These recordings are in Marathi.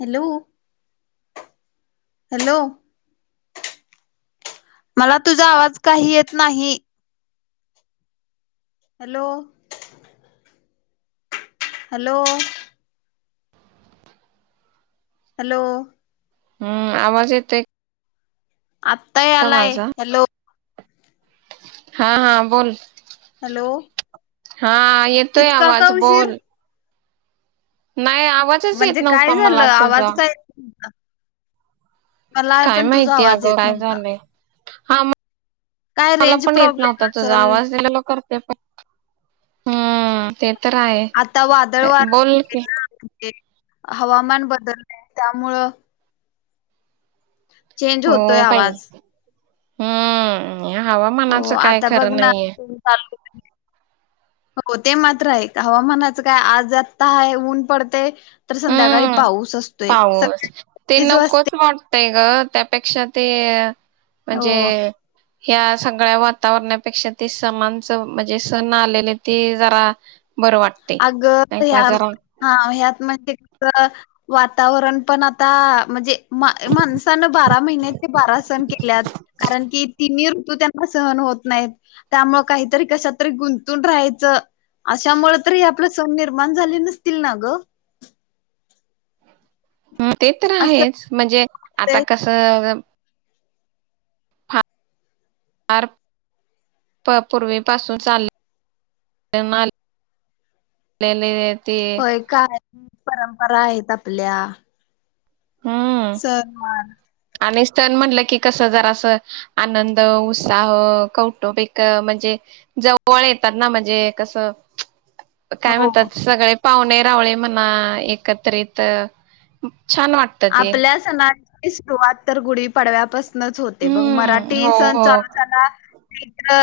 हॅलो हॅलो मला तुझा आवाज काही येत नाही. हॅलो हॅलो हॅलो हूं आवाज येतय. आता यालाय हॅलो हा हा बोल हॅलो हा येतोय इतका का आवाज उशीर बोल नाही आवाजच येत म्हणजे काय नव्हता झालं मला तुझा आवाज काय [unintelligible] मला काय पण तुझा माहितीय आवाज अगं येत काय नव्हता झालंय. हा म काय मला रेंज पण येत प्रॉब्लेम नव्हता तुझा असल आवाज हॅलो हॅलो करते पण हूं ते तर आहे आता वादळ वार बोल कि, हवामान बदललंय त्यामुळ चेंज होतोय आवाज. हूं! हो हवामानाचं काय आता बघ खरं ना नाहीये. चालू हो ते मात्र आहे हवामानाचं काय आज आत्ता आहे ऊन पडतय तर संध्याकाळी हम्म पाऊस असतोय स जो असते. नही ग त्यापेक्षा ते? हो म्हणजे ह्या सा गळ्या वातावरणापेक्षा ते समानच, म्हणजे सण आलेले ते जरा बरं वाटते अग नाही का ह्या जरा हा ह्यात म्हणजे तर वातावरण पण आता म्हणजे माणसान बारा, महिन्या ते बारा सण केल्यात, कारण की तिन्ही तू त्यांना सहन होत नाहीत, त्यामुळे काहीतरी कशात तरी गुंतून राहायचं अशामुळ तरी आपलं सण, निर्माण झाले नसतील ना ग ते तर असं आहेच म्हणजे आता होतंय. कसं फार पूर्वी पासून चाल नाल नेलेले होय काय? परंपरा आहेत आपल्या. हम्म सणवार आणि सण म्हनलं की कसं जरा असं आनंद, उत्साह, कौटुंबिक म्हणजे जवळ येतात, ना म्हणजे कसं काय हो म्हणतात सगळे. पाहुणे रावळे म्हणा एकत्रित छान वाट आपल्या सणा सुरुवात तर गुढी पाडव्यापसू नच होते बग हम्म मराठी हो सण हो चालू झाला. अ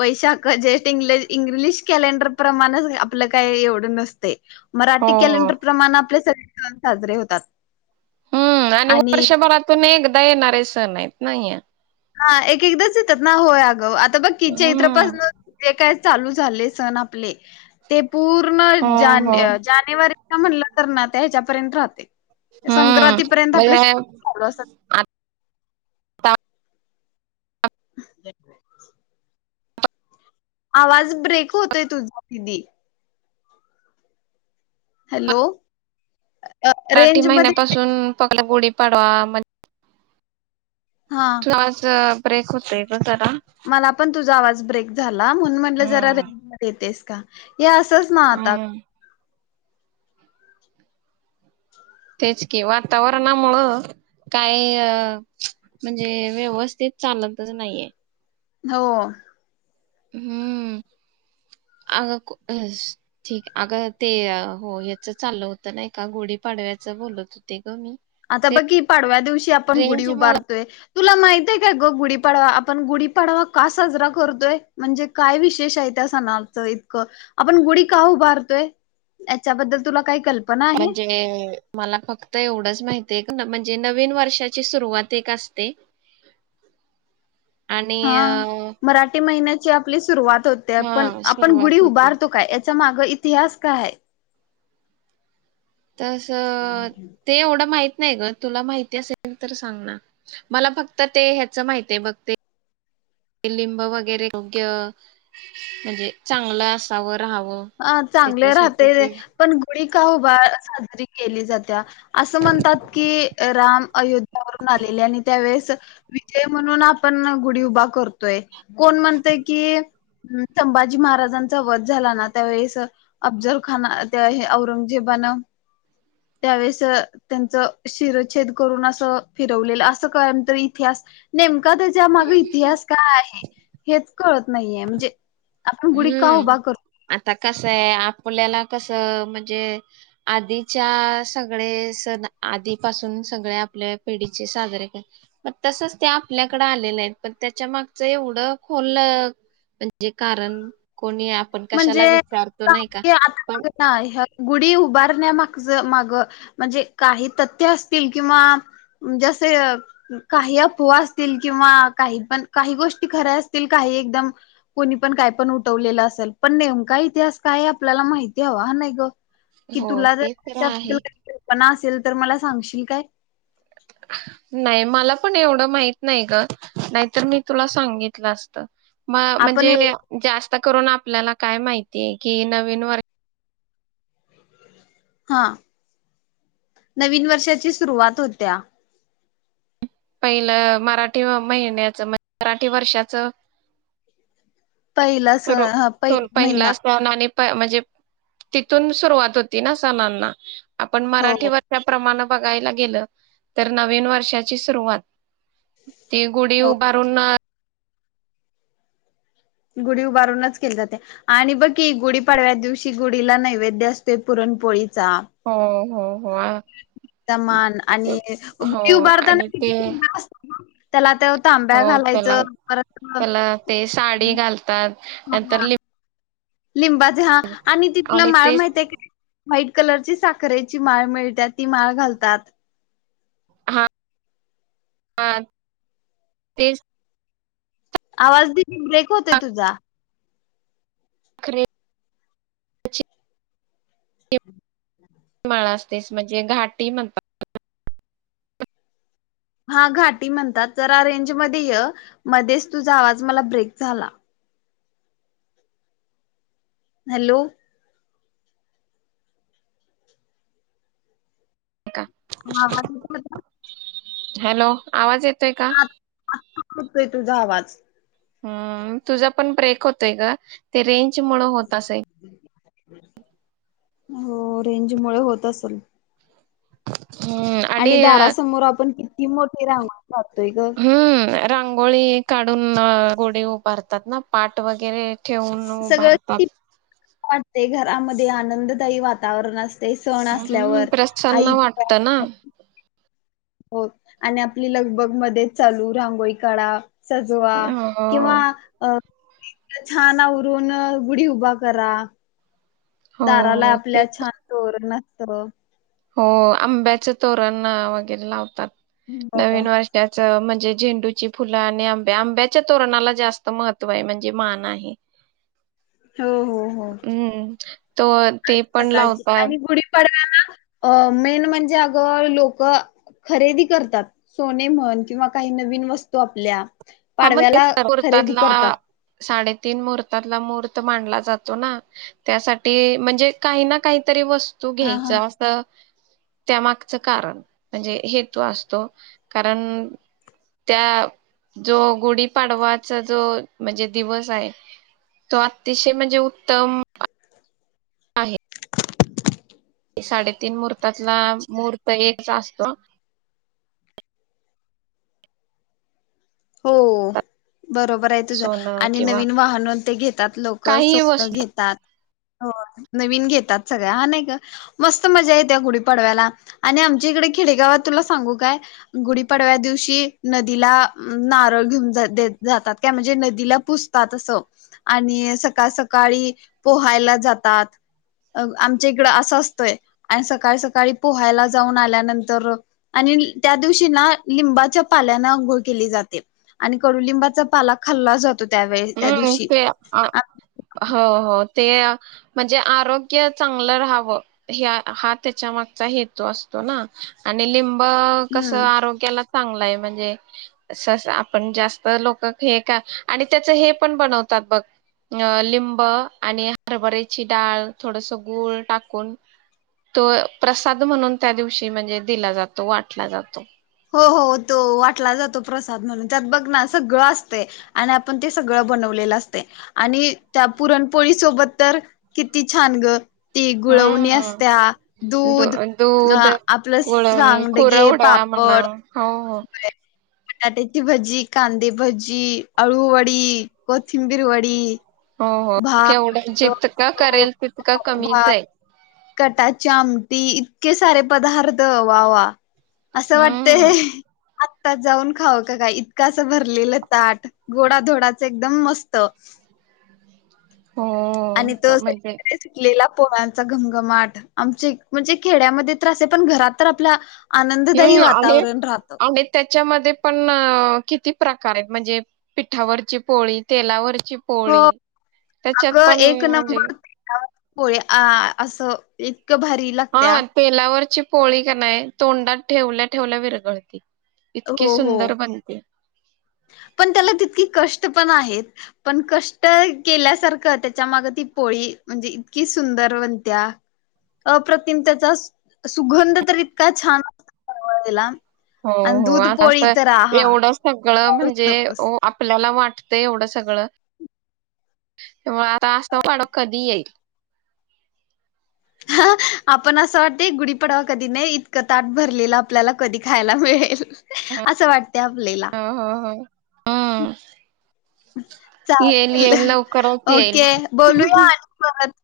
वैशाख जेष्ठ इंग्ल इंग्लिश कॅलेंडर प्रमाणचं आपलं काय एवढं नस मराठी हो हो कॅलेंडर प्रमाण आपल्या सण साजरे होतात. हूं आणि वर्षभरातून एक येनारे सण आहेत ना हे. हा एकेकदाच येतात ना होय अगं आता बघ कि हम्म चैत्रपासन जे काय चालू झाले सण आपले ते पूर्ण हो जान हो ऐ जानेवारी म्हणलं तर ना ते ह्याच्यापर्यंत राहते. हा, संक्रांतीपर्यंत मग आपले ह्या सण यात चालू असतात. आ [unintelligible] आवाज ब्रेक होतोय तुझा दिदी हॅलो अ रेंजमध्ये ते पाडवा म हा त्रास ब्रेक होतय ग तन मला पण तुझा आवाज ब्रेक झाल ला म्हणून म्हटलं जरा हम्म रेंज मध्ये येतेस का? हे असंच ना आता हम्म तेच की वातावरणामुळं काय म्हणजे व्यवस्थित चालतच नाहीये. हो हम्म अग ठीक अग ते हो याच चाललं होत नाही का गोढी पाडव्याच बोलत होते ग मी आता बघ कि पाडव्या दिवशी आपण गुढी रेंज उभारतोय तुला माहित आहे काय ग गुढीपाडवा आपण गुढीपाडवा का साजरा करतोय? म्हणजे काय विशेष आहे त्या सणाचं इतकं आपण गुढी का उभारतोय? याच्याबद्दल तुला काही कल्पना आहे म्हणजे मला फक्त एवढंच माहित ते एक म्हणजे नवीन वर्षाची सुरुवात एक असते. आणि हा अ, मराठी महिन्यात ची आपली सुरुवात होत्या पण हा आपण गुढी सुरुवात होते उभारतो काय? च्या माग इतिहास काय हाये? तस ते एवढं माहित नाही ग तुला माहिती असेल तर सांग ना मला फक्त ते ह्याच माहिते बघ ते ते लिंब वगैरे योग्य म्हणजे चांगलं असाव अ चांगले राहते पण गुडी का उभा साजरी केली जात्या असं म्हणतात की राम अयोध्यावरून आलेले आणि त्यावेळेस विजय म्हणून आपण गुढी उभा करतोय. कोण म्हणतय की संभाजी महाराजांचा वध झाला ना त्यावेळेस अफजल खान त्या औरंगजेबानं त्यावेळेस त्यांच शिरछेद करून असं फिरवलेलं असं काय तरी इतिहास नेम का त्याच्या माग इतिहास काय आहे? हेच कळत नाहीये, म्हणजे आपण गुडी का उभा कर कसय आपल्याला कसं म्हणजे आधीच्या सगळे सण आधीपासून सगळे आपल्या पिढीचे साजरे कर मग तसच ते आपल्याकडे आलेलेत पण त्याच्या मागच एवढं खोललं म्हणजे कारण कोणी आपण कशाला म्हणजे विचारतो नाही का पण आता ह्या गुढी उभारण्या मागच माग म्हणजे काही तथ्य असतील किंवा जसे काही अफवा असतील किंवा काही पण काही गोष्टी खऱ्या असतील काही एकदम कोणी पण काय पण उठवलेलं असल. पण नेमका इतिहास काय आपल्याला माहिती हवा, हा नाही ग कि हो तुला जर ते तर त्या बद्दल आहे कल्पना असेल तर मला सांगशील काय? नाही मला पण एवढं माहित नाही ग, नाहीतर मी तुला सांगितलं असतं. म आपण एवढ म्हणजे जास्त आता करून आपल्याला काय माहितीय की नवीन वर हा नवीन वर्षाची सुरुवात होत्या. पहिलं मराठी महिन्याच मराठी वर्षाच पहिला स पहिला सन आणि म्हणजे तिथून सुरुवात होती ना सणांना आपण हो मराठी वर्षा प्रमाण बगायला गेलं तर नवीन वर्षाची सु सुरुवात ती गुढी हो उभारून गुढी उभारूनच केली जाते आणि बग की गुढीपाडव्या दिवशी गुढीला नैवेद्य असतो पुरणपोळी. हो हो आ ते मान ते आणि हो गुढी आणि उभारताना ते कीती त्याला त्या तांब्या हो त्याला घालायचं परत त्याला ते साडी घालतात. हा नंतर हा लि लिंबाचे हा आणि ति तुला माळ माहित आहे का? व्हाईट कलरची साखरेची माळ मिळते ती माळ घालतात. हा हा तेच आवाज दि ब्रेक होतेय तुझा साख रेची माळा असतेस म्हणजे घाटी म्हणतात. हा घाटी म्हणतात, जरा रेंज मध्ये य मध्येच तुझा आवाज मला ब्रेक झाला. हॅलो का हा हा [unintelligible] हॅलो आवाज येत येतो का शकतोय तुझा आवाज हम्म तुझा पण ब्रेक होतोय ग ते रेंज रेंजमुळे होत असेल. हो रेंज मुळे होत असेल हम्म आणि अ, दारासमोर आपण किती मोठे रांगोळी काढतोय ग. हम्म रांंगोळी काढून गुडी उभारतात ना पाट वगैरे ठेऊून उभारतात ते घरामध्ये आनंददायी वातावरण असते ते सण हम्म असल्यावर आई प्रसन्न वाटत ना हो आणि आपली लगबग मध्येच चालू रांगोळी काढ सजवा हो किंवा हो अ छान आवरून गुढी उभा करा दाराला हो ते आपल्या तर- छान तोरणात त हो आंब्याच तोरणना वगैरे लावतात. हो नवीन वर्षाच म्हण म्हणजे झेंडूची फुलं आणि आंब्या आंब्याच्या तोरणाला जास्त महत्त्व आहे म्हणजे मान आहे. हो हो हो तर ते पण लावतात अ मेन म्हणजे अग लोक खरेदी करतात सोने म्हण किंवा काही नवीन वस्तू आपल्या हा मग ते पाडव्याला ना खरेदी मुर्तातला करतात. साडे तीन मुहूर्तातला मुहूर्त मानला जातो ना, त्यासाठी म्हणजे काही ना काहीतरी वस्त तू हा घ्यायच हा. असं त्यामागचं कारण म्हणजे हेतू असतो कारण त्या जो गुढीपाडवाचा जो म्हणजे दिवस आहे तो अतिशय म्हणजे उत्तम आहे साडेतीन मुहर्तातला महूर्त एकच असतो. हो बरोबरे तुझं सोनं आणि किंवा नवीन वाहन ते घेतात लोक काही सोनं वस्तू घेतात हो नवीन घेतात सगळ्या हा नाही का मस्त मजा येत्या गुढीपाडव्याला आणि आमच्या इकडे खेडेगावात तुला सांगू काय गुढीपाडव्या दिवशी नदीला नारळ घेऊन जात्यात जातात काय म्हणजे नदीला पुसतात असं आणि सकाळ सकाळी पोहायला जातात आमच्या इकडं असं असतंय आणि सकाळ सकाळी पोहायला जाऊन आल्यानंतर आणि त्या दिवशी ना लिंबाच्या पाल्यान अंघोळ केली जाते आणि कडुलिंबाचा पाला खाल्ला जा हुं ते आ हो हो ते म्हणजे आरोग्य चांगलं राहावं हे हा त्याच्या मागचा हेतू असतो ना आणि लिं ब कसं हम्म आरोग्याला चांगलाय म्हणजे ससा आपण जास्त लोक हे का आणि त्याचा हे पण बनवतात बघ अ लिंब आणि हरभरीची डाळ थोडसा गूळ टाकून तो प्रसाद म्हणून त्या दिवशी म्हणजे दिला, जातो वाटला जातो. ओ हो तो वाटला जातो प्रसाद म्हणून त्यात बघ ना सगळं असतय आणि आपण ते सगळं बनवलेलं असतय आणि त्या पुरणपोळी सोबत तर किती छान गं ती गुळवणी हा असत्या दूध दूध अ आपलं सांगडगे पाप हो ना हो ओ हो बटाट्याची भजी, कांदी भजी, अळूवडी, कोथिंबीर वडी हो-हो केवढं भात जितक करेल तितक कमीच भात आहे. कटाची आमटी इतके सारे पदार्थ वाह-वाह असं वाटते हम्म हे आत्ताच जाऊन खावा का काय इतक असं भरलेलं ताट गोडाधोडाचं एकदम मस्त आणि तो हो म्हणजे [inaudible] सुटलेला पोळ्यांचा घमघमाट आमचे म्हणजे खेड्यामध्ये त्रास आहे पण घरात तर आपल्या आनंददायी हम्म आणि वातावरण राहतं आणि त्याच्यामध्ये पण किती प्रकारे म्हणजे पिठावरची पोळी तेलावर ची हो पोळी त्याच्यात अगं पण एक म्हणजे नंबर पोळी आ असं भारी लागत्या हा तेलावरची पोळी का नाही तोंडात ठेवल्या-ठेवल्या विरगळती इतकीे हो हो सुंदर बनते. पण त्याला तितकी कष्ट पण आहेत, पण कष्ट केल्यासारखं त्याच्या मागं ती पोळी म्हणजे इतकी सुंदर बनत्या, अप्रतिम त्याचा सु सुगंध तर इतका छान सुरवातीला हो हो असतय एवढंच तर कडं विचारूच म्हणजे ओ नकोस. आपलं त्याला वाटतंय एवढं सगळं तेव्हा आता असलं वाडं कधी येईल? हा आपण असं वाटतय गुढीपाडावा कधी नाही इतकं ताट भरलेलं आपल्याला कधी खायला मिळेल असं वाटते आपलेला. हो हो हो. हम्म. येईल चालतील येईल लवकरच येईल ओके बोलूया आणि परत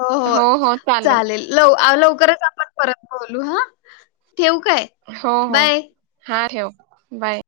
हो-हो हो हो चालेल लव-लव खरंच आपण परत बोलू हां ठेऊ काय हो हो बाय. हा ठेव बाय